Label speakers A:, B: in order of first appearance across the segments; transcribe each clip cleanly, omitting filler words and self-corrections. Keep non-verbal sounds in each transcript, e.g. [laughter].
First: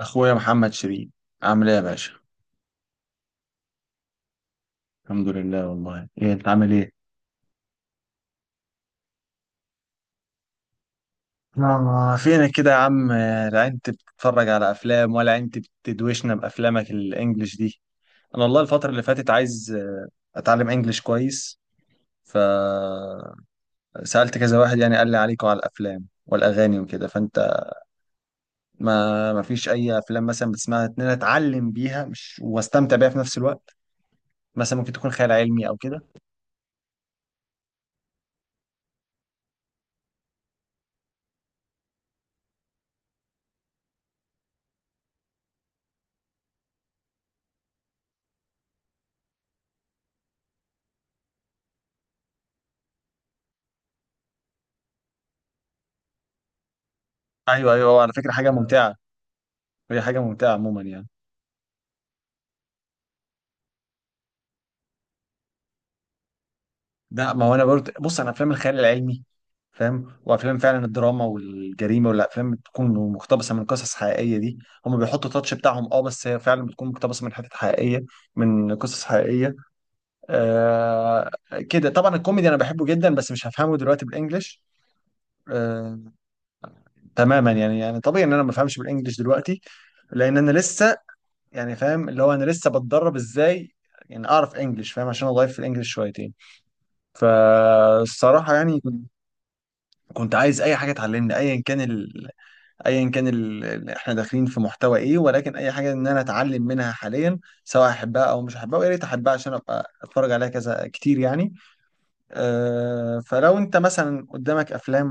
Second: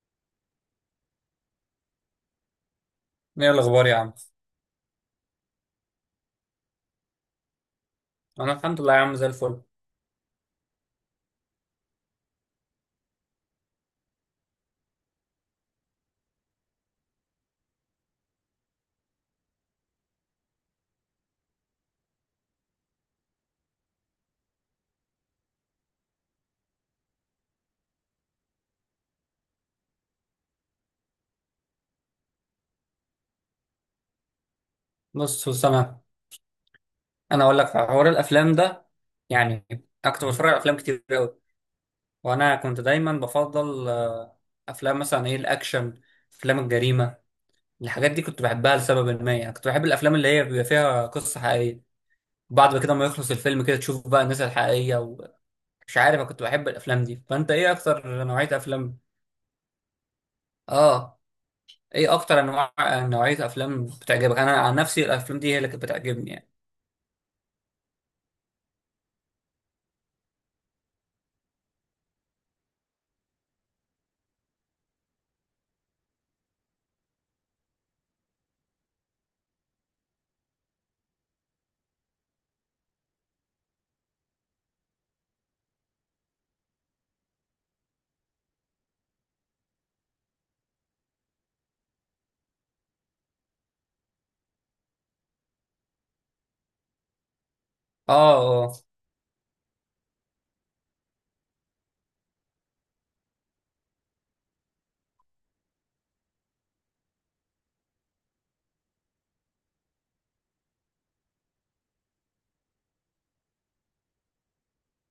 A: اخويا محمد شريف، عامل ايه يا باشا؟
B: ايه الاخبار يا عم؟
A: الحمد لله والله. ايه انت عامل ايه؟
B: انا الحمد لله يا عم، زي الفل.
A: آه، فينك كده يا عم؟ لا انت بتتفرج على افلام ولا انت بتدوشنا بافلامك الانجليش دي؟ انا والله الفتره اللي فاتت عايز اتعلم انجليش كويس، فسالت كذا واحد، يعني قال لي عليكم على الافلام والاغاني وكده. فانت ما فيش اي افلام مثلا بتسمعها ان انا اتعلم بيها مش واستمتع بيها في نفس الوقت؟ مثلا ممكن تكون خيال
B: بص
A: علمي او
B: هسام،
A: كده.
B: انا اقول لك حوار الافلام ده. يعني انا كنت بتفرج على افلام كتير قوي، وانا كنت دايما بفضل افلام مثلا ايه الاكشن، افلام الجريمه. الحاجات دي كنت بحبها لسبب ما، يعني كنت بحب الافلام اللي هي بيبقى فيها قصه حقيقيه. بعد كده ما يخلص الفيلم كده تشوف بقى الناس الحقيقيه ومش عارف. انا كنت بحب الافلام دي، فانت ايه
A: ايوه ايوه، هو على
B: اكتر
A: فكره حاجه
B: نوعيه
A: ممتعه،
B: افلام؟
A: هي حاجه ممتعه عموما يعني.
B: اه، ايه اكتر انواع نوعيه افلام بتعجبك؟ انا عن نفسي الافلام دي هي اللي كانت بتعجبني يعني.
A: لا ما هو انا برضه، بص، انا افلام الخيال العلمي فاهم، وافلام فعلا الدراما والجريمه والافلام بتكون مقتبسه من قصص حقيقيه دي، هم بيحطوا تاتش بتاعهم، اه بس هي فعلا بتكون مقتبسه من حتت حقيقيه، من قصص حقيقيه. آه، كده طبعا. الكوميدي انا بحبه جدا بس مش هفهمه دلوقتي بالانجلش. آه تماما يعني. يعني طبيعي ان انا ما بفهمش بالانجلش دلوقتي، لان انا لسه يعني فاهم اللي هو انا لسه بتدرب ازاي يعني اعرف انجلش فاهم عشان اضيف في الانجلش شويتين.
B: اه،
A: فالصراحه
B: اه،
A: يعني كنت عايز اي حاجه تعلمني، ايا كان ال... ايا كان ال... احنا داخلين في محتوى ايه، ولكن اي حاجه ان انا اتعلم منها حاليا سواء احبها او مش احبها، ويا ريت احبها عشان ابقى اتفرج عليها كذا كتير يعني. أه فلو انت مثلا قدامك افلام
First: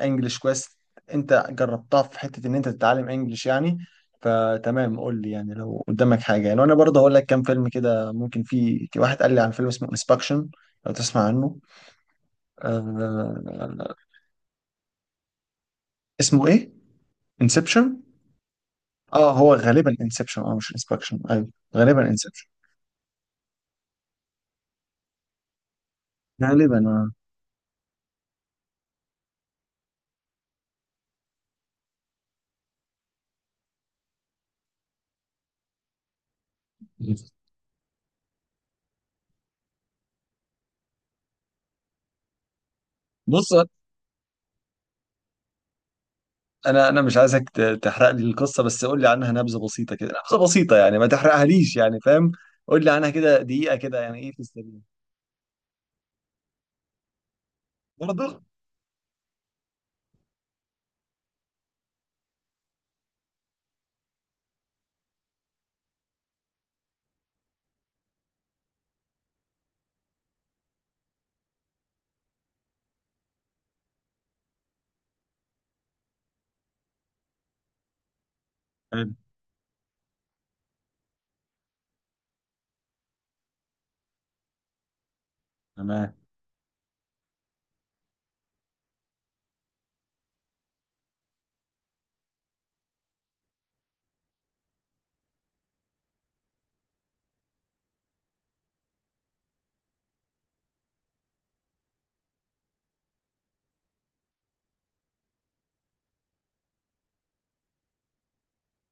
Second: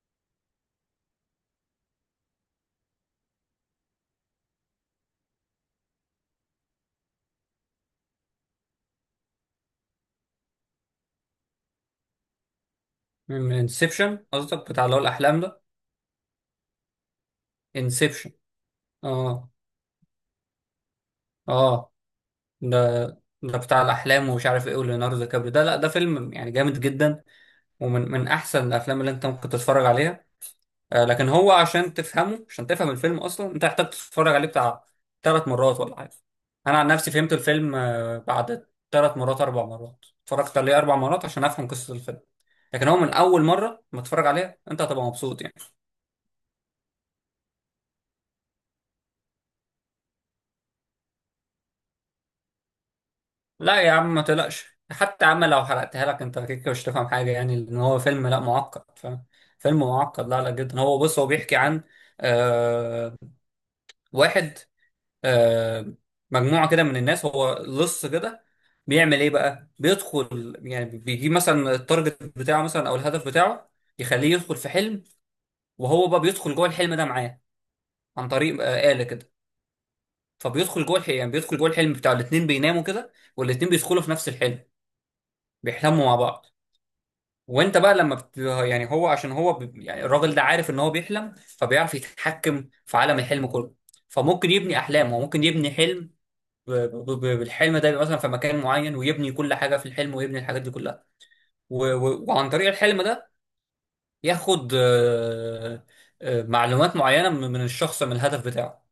A: انجلش كويس، انت جربتها في حته ان انت تتعلم انجلش يعني، فتمام قول لي يعني لو قدامك حاجه يعني. وانا برضه هقول لك كام فيلم كده، ممكن في واحد قال لي عن فيلم اسمه انسبكشن، لو تسمع عنه. أه،
B: انسبشن قصدك، بتاع اللي هو الاحلام ده؟
A: اسمه ايه؟ انسبشن.
B: انسبشن.
A: اه
B: اه.
A: هو غالبا انسبشن، اه مش انسبكشن، ايوه
B: اه.
A: غالبا انسبشن.
B: ده ده بتاع الاحلام ومش عارف ايه، وليوناردو دي كابريو ده. لا ده فيلم يعني
A: غالبا
B: جامد
A: اه.
B: جدا، ومن من احسن الافلام اللي انت ممكن تتفرج عليها. آه، لكن هو عشان تفهمه، عشان تفهم الفيلم اصلا انت محتاج تتفرج عليه بتاع ثلاث مرات ولا حاجه. انا عن نفسي فهمت الفيلم آه بعد ثلاث مرات، اربع مرات اتفرجت عليه، اربع مرات عشان افهم قصه الفيلم. لكن هو من اول
A: بص،
B: مره ما تتفرج عليه انت هتبقى مبسوط يعني.
A: انا مش عايزك تحرق لي القصه، بس قول لي عنها نبذه بسيطه كده، نبذه بسيطه يعني ما تحرقهاليش يعني فاهم. قول لي عنها كده دقيقه
B: لا يا
A: كده،
B: عم
A: يعني
B: ما
A: ايه في
B: تقلقش،
A: السريع.
B: حتى يا عم لو حرقتها لك انت كده مش هتفهم حاجه، يعني لان هو فيلم، لا
A: برضه.
B: معقد فاهم؟ فيلم معقد، لا لا جدا. هو بص، هو بيحكي عن آه واحد، آه مجموعه كده من الناس. هو لص كده، بيعمل ايه بقى؟ بيدخل يعني بيجيب مثلا التارجت بتاعه مثلا او الهدف بتاعه، يخليه يدخل في حلم، وهو بقى بيدخل جوه الحلم ده معاه عن طريق آه آلة
A: حلو.
B: كده. فبيدخل جوه الحلم، يعني بيدخل جوه الحلم بتاع الاتنين، بيناموا كده والاتنين بيدخلوا في نفس الحلم، بيحلموا
A: تمام.
B: مع بعض. وانت بقى لما يعني هو عشان هو يعني الراجل ده عارف ان هو بيحلم، فبيعرف يتحكم في عالم الحلم كله. فممكن يبني احلام، هو ممكن يبني حلم بالحلم ده، يبقى مثلا في مكان معين ويبني كل حاجه في الحلم ويبني الحاجات دي كلها. وعن طريق الحلم ده ياخد آه، معلومات معينه من الشخص، من الهدف بتاعه.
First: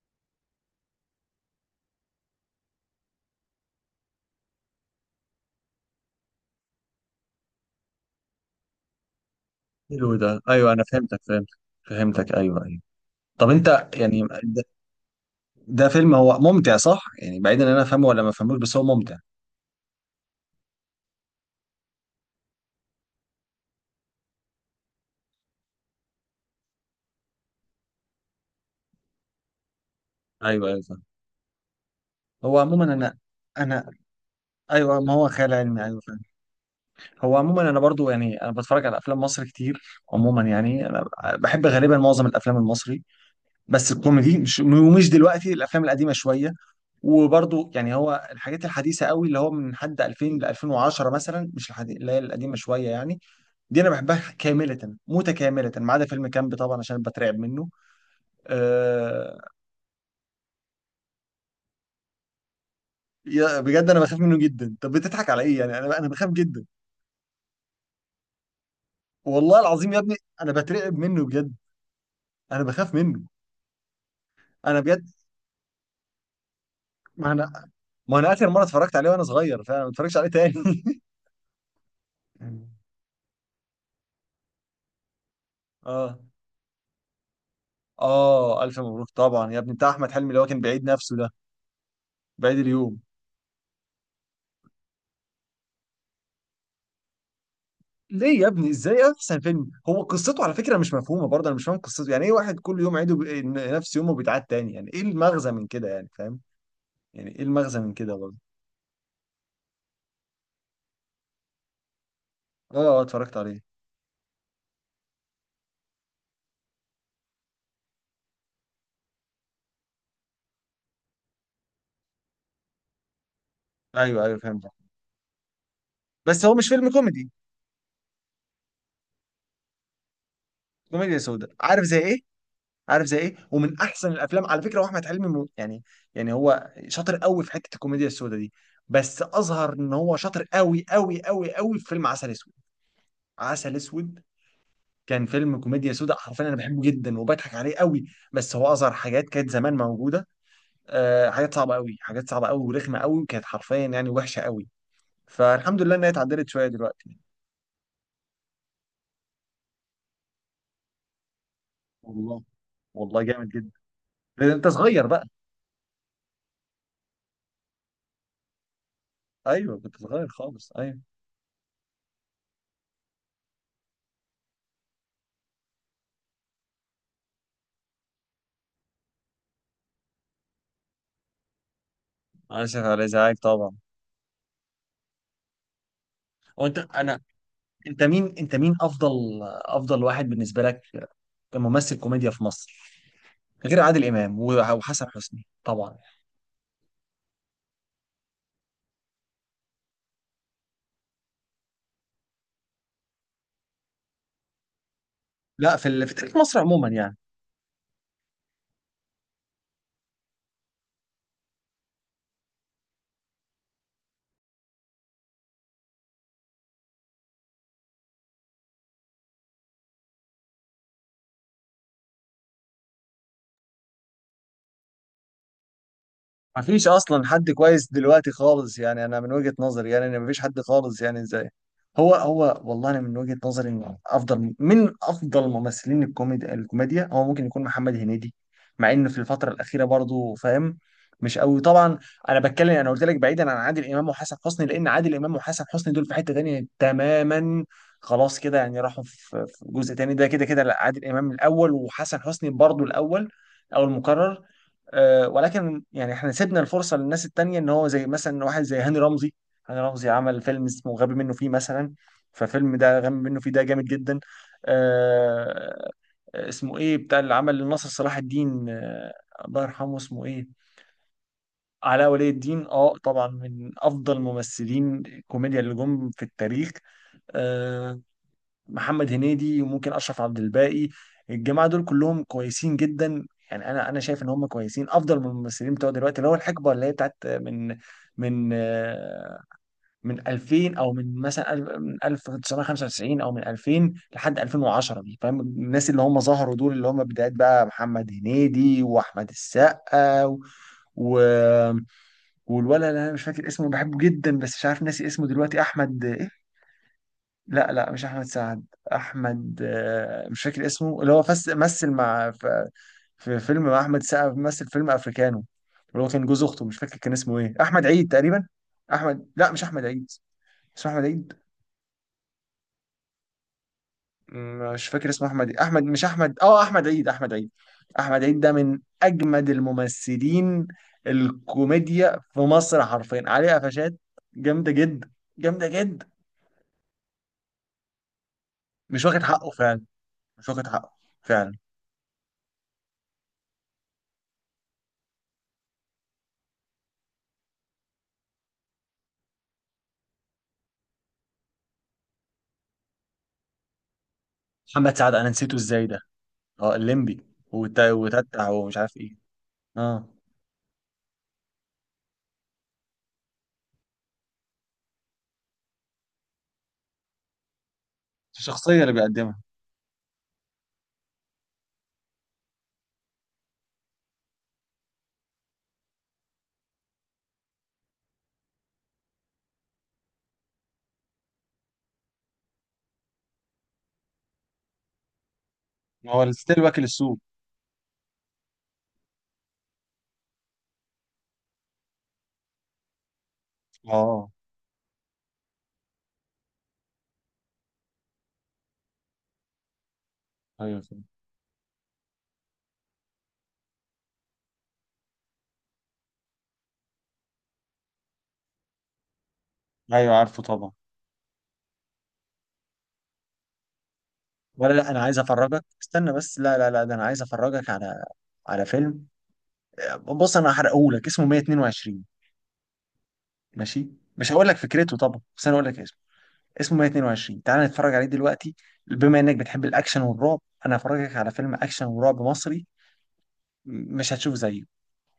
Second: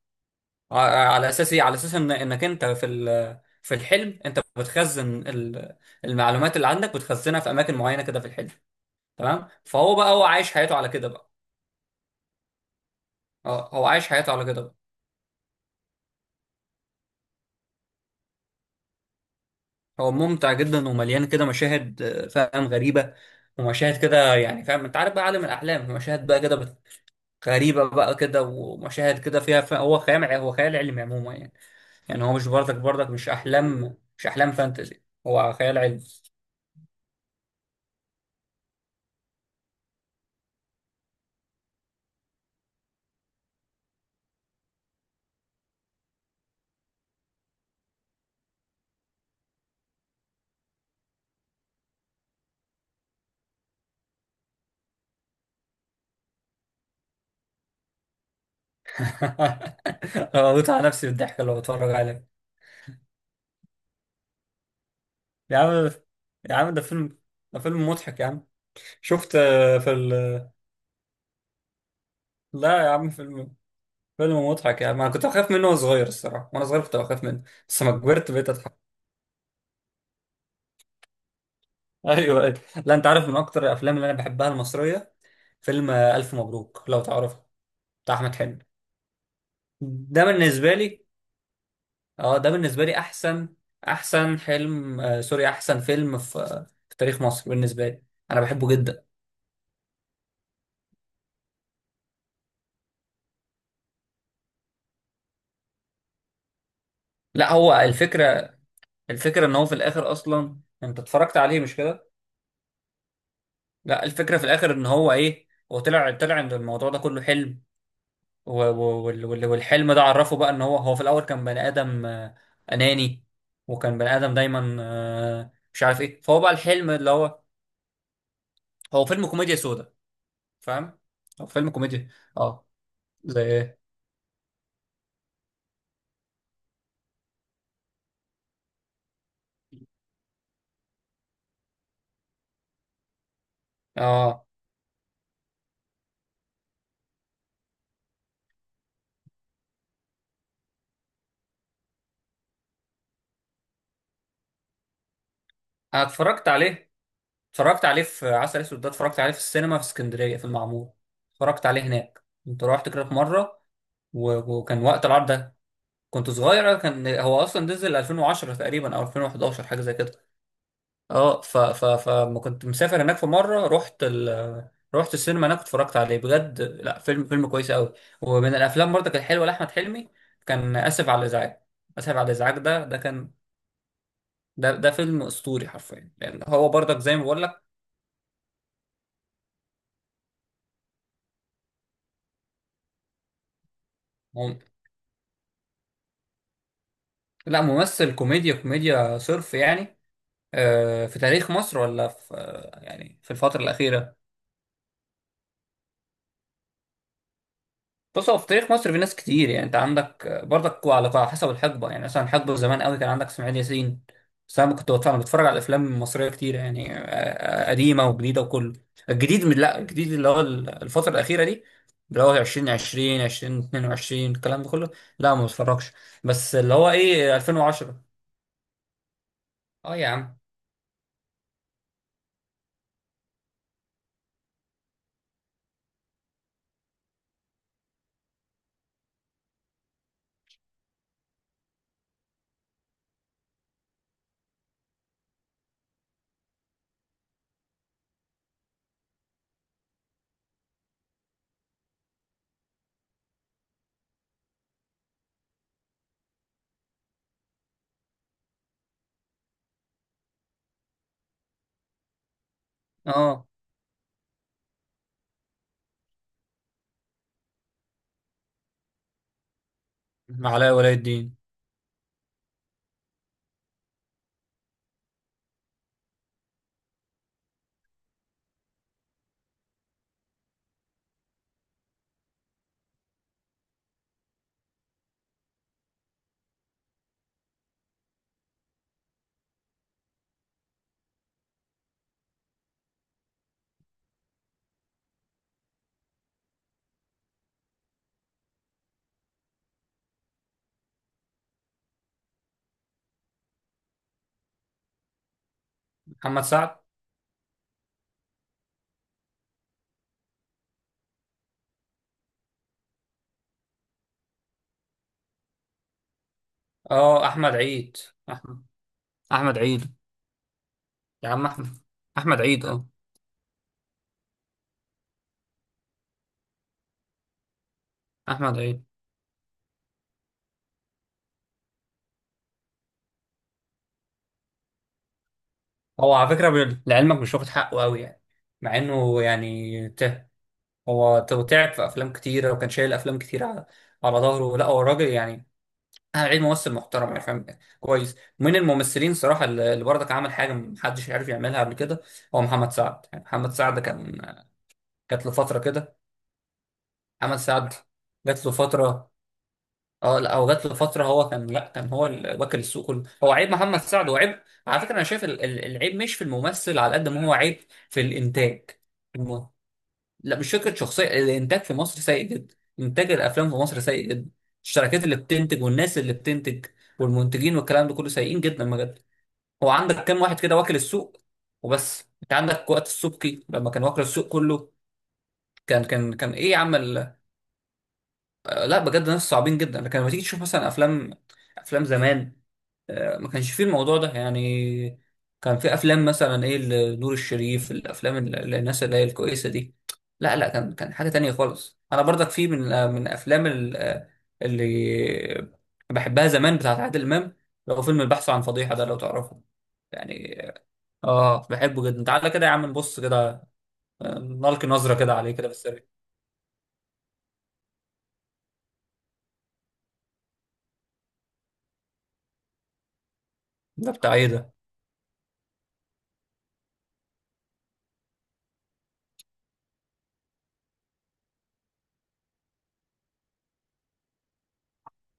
B: على اساس ايه؟ على اساس ان انك انت في في الحلم انت بتخزن المعلومات اللي عندك، بتخزنها في اماكن معينه كده في الحلم. تمام؟ فهو
A: حلو
B: بقى هو
A: ده،
B: عايش
A: ايوه
B: حياته
A: انا
B: على كده
A: فهمتك
B: بقى.
A: فهمتك فهمتك، ايوه ايوه. طب
B: اه هو
A: انت
B: عايش
A: يعني
B: حياته على كده
A: ده،
B: بقى.
A: ده فيلم هو ممتع صح، يعني بعيدا ان انا افهمه ولا ما افهموش بس هو ممتع؟
B: هو ممتع جدا، ومليان كده مشاهد آه، فاهم، غريبة، ومشاهد كده يعني فاهم، انت عارف بقى عالم الأحلام، مشاهد بقى كده غريبة بقى كده، ومشاهد كده فيها. هو خيال هو
A: ايوه
B: خيال
A: ايوه
B: علمي
A: فاهم.
B: عموما يعني. يعني هو مش
A: هو
B: برضك
A: عموما
B: برضك
A: انا،
B: مش
A: انا،
B: أحلام، مش أحلام
A: ايوه
B: فانتزي،
A: ما هو خيال
B: هو خيال
A: علمي
B: علمي.
A: ايوه. هو عموما انا برضو يعني انا بتفرج على افلام مصر كتير، عموما يعني انا بحب غالبا معظم الافلام المصري، بس الكوميدي مش، ومش دلوقتي، الافلام القديمه شويه. وبرضو يعني هو الحاجات الحديثه قوي اللي هو من حد 2000 ل 2010 مثلا، مش الحديث، اللي هي القديمه شويه يعني، دي انا بحبها كامله متكامله، ما عدا فيلم كامب طبعا عشان بترعب منه. أه،
B: [laughs] أنا بموت على نفسي بالضحك لو بتفرج عليه.
A: يا- بجد انا بخاف منه جدا، طب بتضحك على
B: يا
A: ايه يعني،
B: عم،
A: انا انا بخاف
B: يا
A: جدا.
B: عم ده فيلم، ده فيلم مضحك يا عم. شفت
A: والله
B: آه،
A: العظيم يا ابني انا بترعب منه بجد، انا
B: لا يا
A: بخاف
B: عم،
A: منه.
B: فيلم، فيلم
A: انا
B: مضحك يعني، ما
A: بجد،
B: كنت بخاف منه وانا صغير. الصراحه وانا صغير كنت بخاف
A: ما
B: منه،
A: انا،
B: بس لما
A: ما
B: كبرت
A: انا
B: بقيت
A: اخر مره
B: اضحك.
A: اتفرجت عليه وانا صغير، فانا ما اتفرجش عليه تاني.
B: [laughs] ايوه ايوه.
A: [laughs]
B: لا انت عارف من اكتر الافلام اللي انا بحبها المصريه، فيلم آه،
A: اه
B: الف مبروك لو تعرفه. بتاع احمد حلمي،
A: اه، الف مبروك طبعا يا ابني، بتاع احمد
B: ده
A: حلمي اللي هو كان
B: بالنسبه
A: بعيد
B: لي،
A: نفسه ده،
B: اه ده
A: بعيد
B: بالنسبه لي
A: اليوم.
B: احسن، احسن حلم آه سوري احسن فيلم في آه، في تاريخ مصر بالنسبه لي.
A: ليه
B: انا
A: يا
B: بحبه
A: ابني
B: جدا.
A: ازاي احسن فيلم؟ هو قصته على فكره مش مفهومه برضه، انا مش فاهم قصته يعني ايه، واحد كل يوم عيده بي... نفس يومه بيتعاد تاني، يعني ايه المغزى من كده يعني فاهم؟ يعني ايه
B: لا هو
A: المغزى من كده برضه؟
B: الفكره، الفكره ان هو في الاخر، اصلا انت اتفرجت عليه مش كده.
A: اه اه اتفرجت عليه.
B: لا الفكره في الاخر ان هو ايه، هو طلع ان الموضوع ده كله حلم. والحلم ده عرفه بقى ان هو في الاول كان بني ادم آه، اناني، وكان بني
A: ايوه
B: ادم
A: ايوه فهمت.
B: دايما آه، مش عارف ايه. فهو
A: بس
B: بقى
A: هو مش
B: الحلم
A: فيلم
B: اللي
A: كوميدي؟
B: هو. هو فيلم كوميديا سودا، فاهم.
A: كوميديا
B: هو
A: سودا،
B: فيلم
A: عارف زي
B: كوميديا.
A: ايه؟
B: اه.
A: عارف زي ايه،
B: زي ايه؟
A: ومن احسن الافلام على فكره، واحمد حلمي يعني، يعني هو شاطر قوي في حته الكوميديا السوداء دي، بس اظهر ان هو شاطر قوي قوي قوي قوي في فيلم عسل اسود. عسل اسود
B: اه
A: كان فيلم كوميديا سوداء حرفيا، انا بحبه جدا وبضحك عليه قوي، بس هو اظهر حاجات كانت زمان موجوده. آه حاجات صعبه قوي، حاجات صعبه قوي ورخمه قوي، وكانت حرفيا يعني وحشه قوي، فالحمد لله
B: انا
A: انها
B: اتفرجت
A: اتعدلت شويه
B: عليه،
A: دلوقتي.
B: اتفرجت عليه في عسل اسود ده. اتفرجت عليه في السينما في اسكندريه في المعمور، اتفرجت عليه هناك،
A: والله.
B: كنت رحت كده في
A: والله جامد
B: مره.
A: جدا.
B: و-
A: انت
B: وكان وقت
A: صغير
B: العرض
A: بقى.
B: ده كنت صغير. كان هو اصلا نزل 2010 تقريبا او 2011
A: ايوه
B: حاجه زي
A: كنت
B: كده.
A: صغير خالص ايوه.
B: اه ف ف فما كنت مسافر هناك في مره، رحت رحت السينما هناك اتفرجت عليه بجد. لا فيلم، فيلم كويس قوي. ومن الافلام برضه كانت حلوه لاحمد حلمي، كان اسف على الازعاج. اسف على الازعاج،
A: اسف
B: ده
A: على
B: كان،
A: ازعاج طبعا.
B: ده فيلم اسطوري حرفيا، لان هو
A: وانت
B: برضك زي
A: انا،
B: ما بقول لك.
A: انت مين، انت مين افضل، افضل واحد بالنسبه لك كممثل كوميديا في مصر، غير عادل امام
B: مم-
A: وحسن حسني طبعا؟
B: لا ممثل كوميديا، كوميديا صرف يعني آه، في تاريخ مصر ولا في آه، يعني في الفتره الاخيره؟
A: لا في تاريخ مصر عموما يعني.
B: بص هو في تاريخ مصر في ناس كتير يعني، انت عندك برضك على على حسب الحقبه. يعني مثلا حقبه زمان قوي كان عندك اسماعيل ياسين. بس انا كنت بتفرج، انا بتفرج على الافلام المصريه كتير يعني آه، آه، قديمه وجديده وكله. الجديد من لا، الجديد اللي هو الفتره الاخيره دي، اللي هو 2020 2022 الكلام ده كله، لا ما بتفرجش. بس اللي
A: مفيش
B: هو
A: اصلا
B: ايه
A: حد كويس
B: 2010.
A: دلوقتي خالص يعني، انا من وجهة نظري
B: اه
A: يعني
B: يا
A: ان مفيش
B: عم،
A: حد خالص يعني ازاي. هو والله انا من وجهة نظري ان افضل من افضل ممثلين الكوميديا، الكوميديا هو ممكن يكون محمد هنيدي، مع انه في الفترة الأخيرة برضو فاهم مش قوي طبعا. انا بتكلم انا قلت لك بعيدا عن عادل امام وحسن حسني، لان عادل امام وحسن حسني دول في حتة تانية تماما، خلاص كده يعني راحوا في في جزء تاني ده، كده كده لا، عادل امام الاول وحسن حسني برضو الاول او المكرر. ولكن يعني احنا سيبنا الفرصه للناس التانيه، ان هو زي مثلا واحد زي هاني رمزي. هاني رمزي عمل فيلم اسمه غبي منه فيه مثلا، ففيلم ده غبي منه
B: اه
A: فيه ده جامد جدا. آه، اسمه ايه بتاع اللي عمل لناصر صلاح الدين، الله يرحمه، اسمه ايه؟
B: علاء ولي الدين،
A: علاء ولي الدين. اه طبعا من افضل ممثلين الكوميديا اللي جم في التاريخ. آه، محمد هنيدي وممكن اشرف عبد الباقي، الجماعه دول كلهم كويسين جدا. يعني انا شايف ان هم كويسين افضل من الممثلين بتوع دلوقتي، اللي هو الحقبه اللي هي بتاعت من آه، من 2000 او من مثلا من 1995 او من 2000 لحد 2010 دي فاهم، الناس اللي هم ظهروا دول اللي هم بدايات بقى محمد هنيدي واحمد السقا و... و- والولد اللي انا مش فاكر اسمه بحبه جدا، بس مش عارف ناسي اسمه دلوقتي، احمد ايه.
B: محمد سعد،
A: لا لا مش احمد سعد، احمد مش فاكر اسمه، اللي هو فس مثل مع في، في فيلم مع احمد سعد، مثل فيلم افريكانو، اللي هو كان جوز اخته مش فاكر كان
B: اه
A: اسمه ايه،
B: احمد
A: احمد
B: عيد،
A: عيد تقريبا.
B: احمد،
A: احمد، لا
B: احمد
A: مش احمد
B: عيد،
A: عيد، اسمه احمد
B: يا
A: عيد.
B: عم احمد، احمد عيد، اه
A: مش فاكر اسمه احمد إيه. احمد مش احمد اه احمد عيد احمد عيد. احمد عيد ده
B: احمد
A: من
B: عيد.
A: اجمد الممثلين الكوميديا في مصر حرفيا، عليه قفشات جامده جدا، جامده جدا.
B: هو على فكرة لعلمك مش واخد حقه قوي يعني، مع
A: مش
B: انه
A: واخد حقه فعلا،
B: يعني ته،
A: مش واخد حقه
B: هو
A: فعلا.
B: تعب في افلام كتيرة، وكان شايل افلام كتير على على ظهره. لا هو راجل يعني، انا عيد ممثل محترم يعني فاهم، كويس، من الممثلين صراحة اللي برضك عمل حاجة محدش عارف يعملها قبل كده، هو محمد سعد. يعني محمد سعد كان
A: محمد سعد،
B: جات
A: انا
B: له
A: نسيته
B: فترة
A: ازاي
B: كده.
A: ده. اه الليمبي،
B: محمد سعد جات
A: وتتع
B: له
A: ومش عارف
B: فترة،
A: ايه. اه
B: اه. لا هو جات له فتره، هو كان، لا كان هو واكل السوق كله هو، عيب محمد سعد وعيب. على فكره انا شايف العيب مش في الممثل، على قد ما هو عيب في الانتاج.
A: الشخصية اللي بيقدمها.
B: الم- لا مش فكره شخصيه، الانتاج في مصر سيء جدا، انتاج الافلام في مصر سيء جدا. الشركات اللي بتنتج والناس اللي بتنتج والمنتجين والكلام ده كله سيئين جدا بجد. هو عندك كام واحد كده واكل السوق وبس. انت عندك وقت السبكي لما كان واكل السوق كله، كان كان
A: هو
B: كان ايه يا
A: ستيل
B: عم؟
A: واكل السوق.
B: لا بجد ناس صعبين جدا. لكن لما تيجي تشوف مثلا افلام، افلام زمان آه، ما كانش فيه الموضوع ده
A: اه.
B: يعني. كان في افلام مثلا ايه لنور الشريف، الافلام اللي الناس اللي هي الكويسه دي، لا لا كان،
A: ايوه
B: كان
A: فاهم.
B: حاجه تانية خالص. انا برضك في من آه، من افلام آه، اللي بحبها زمان بتاعت عادل امام، لو فيلم البحث عن فضيحه ده لو تعرفه
A: ايوه عارفه
B: يعني.
A: طبعا.
B: اه بحبه جدا، تعالى كده يا عم نبص كده آه، نلقي
A: ولا لا
B: نظره
A: انا
B: كده
A: عايز
B: عليه كده
A: افرجك،
B: بالسريع.
A: استنى بس، لا لا لا ده انا عايز افرجك على على فيلم. بص انا هحرقهولك، اسمه 122. ماشي؟
B: ده بتاع ايه
A: مش هقول
B: ده؟
A: لك فكرته طبعا، بس انا هقول لك اسمه، اسمه 122. تعال نتفرج عليه دلوقتي، بما انك بتحب الاكشن والرعب، انا هفرجك على فيلم اكشن ورعب مصري، مش هتشوف زيه،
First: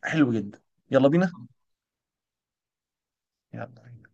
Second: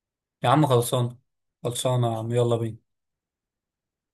A: حلو
B: يا
A: جدا.
B: عم
A: يلا
B: خلصان،
A: بينا.
B: خلصانة يا عم يلا بينا.
A: يلا بينا.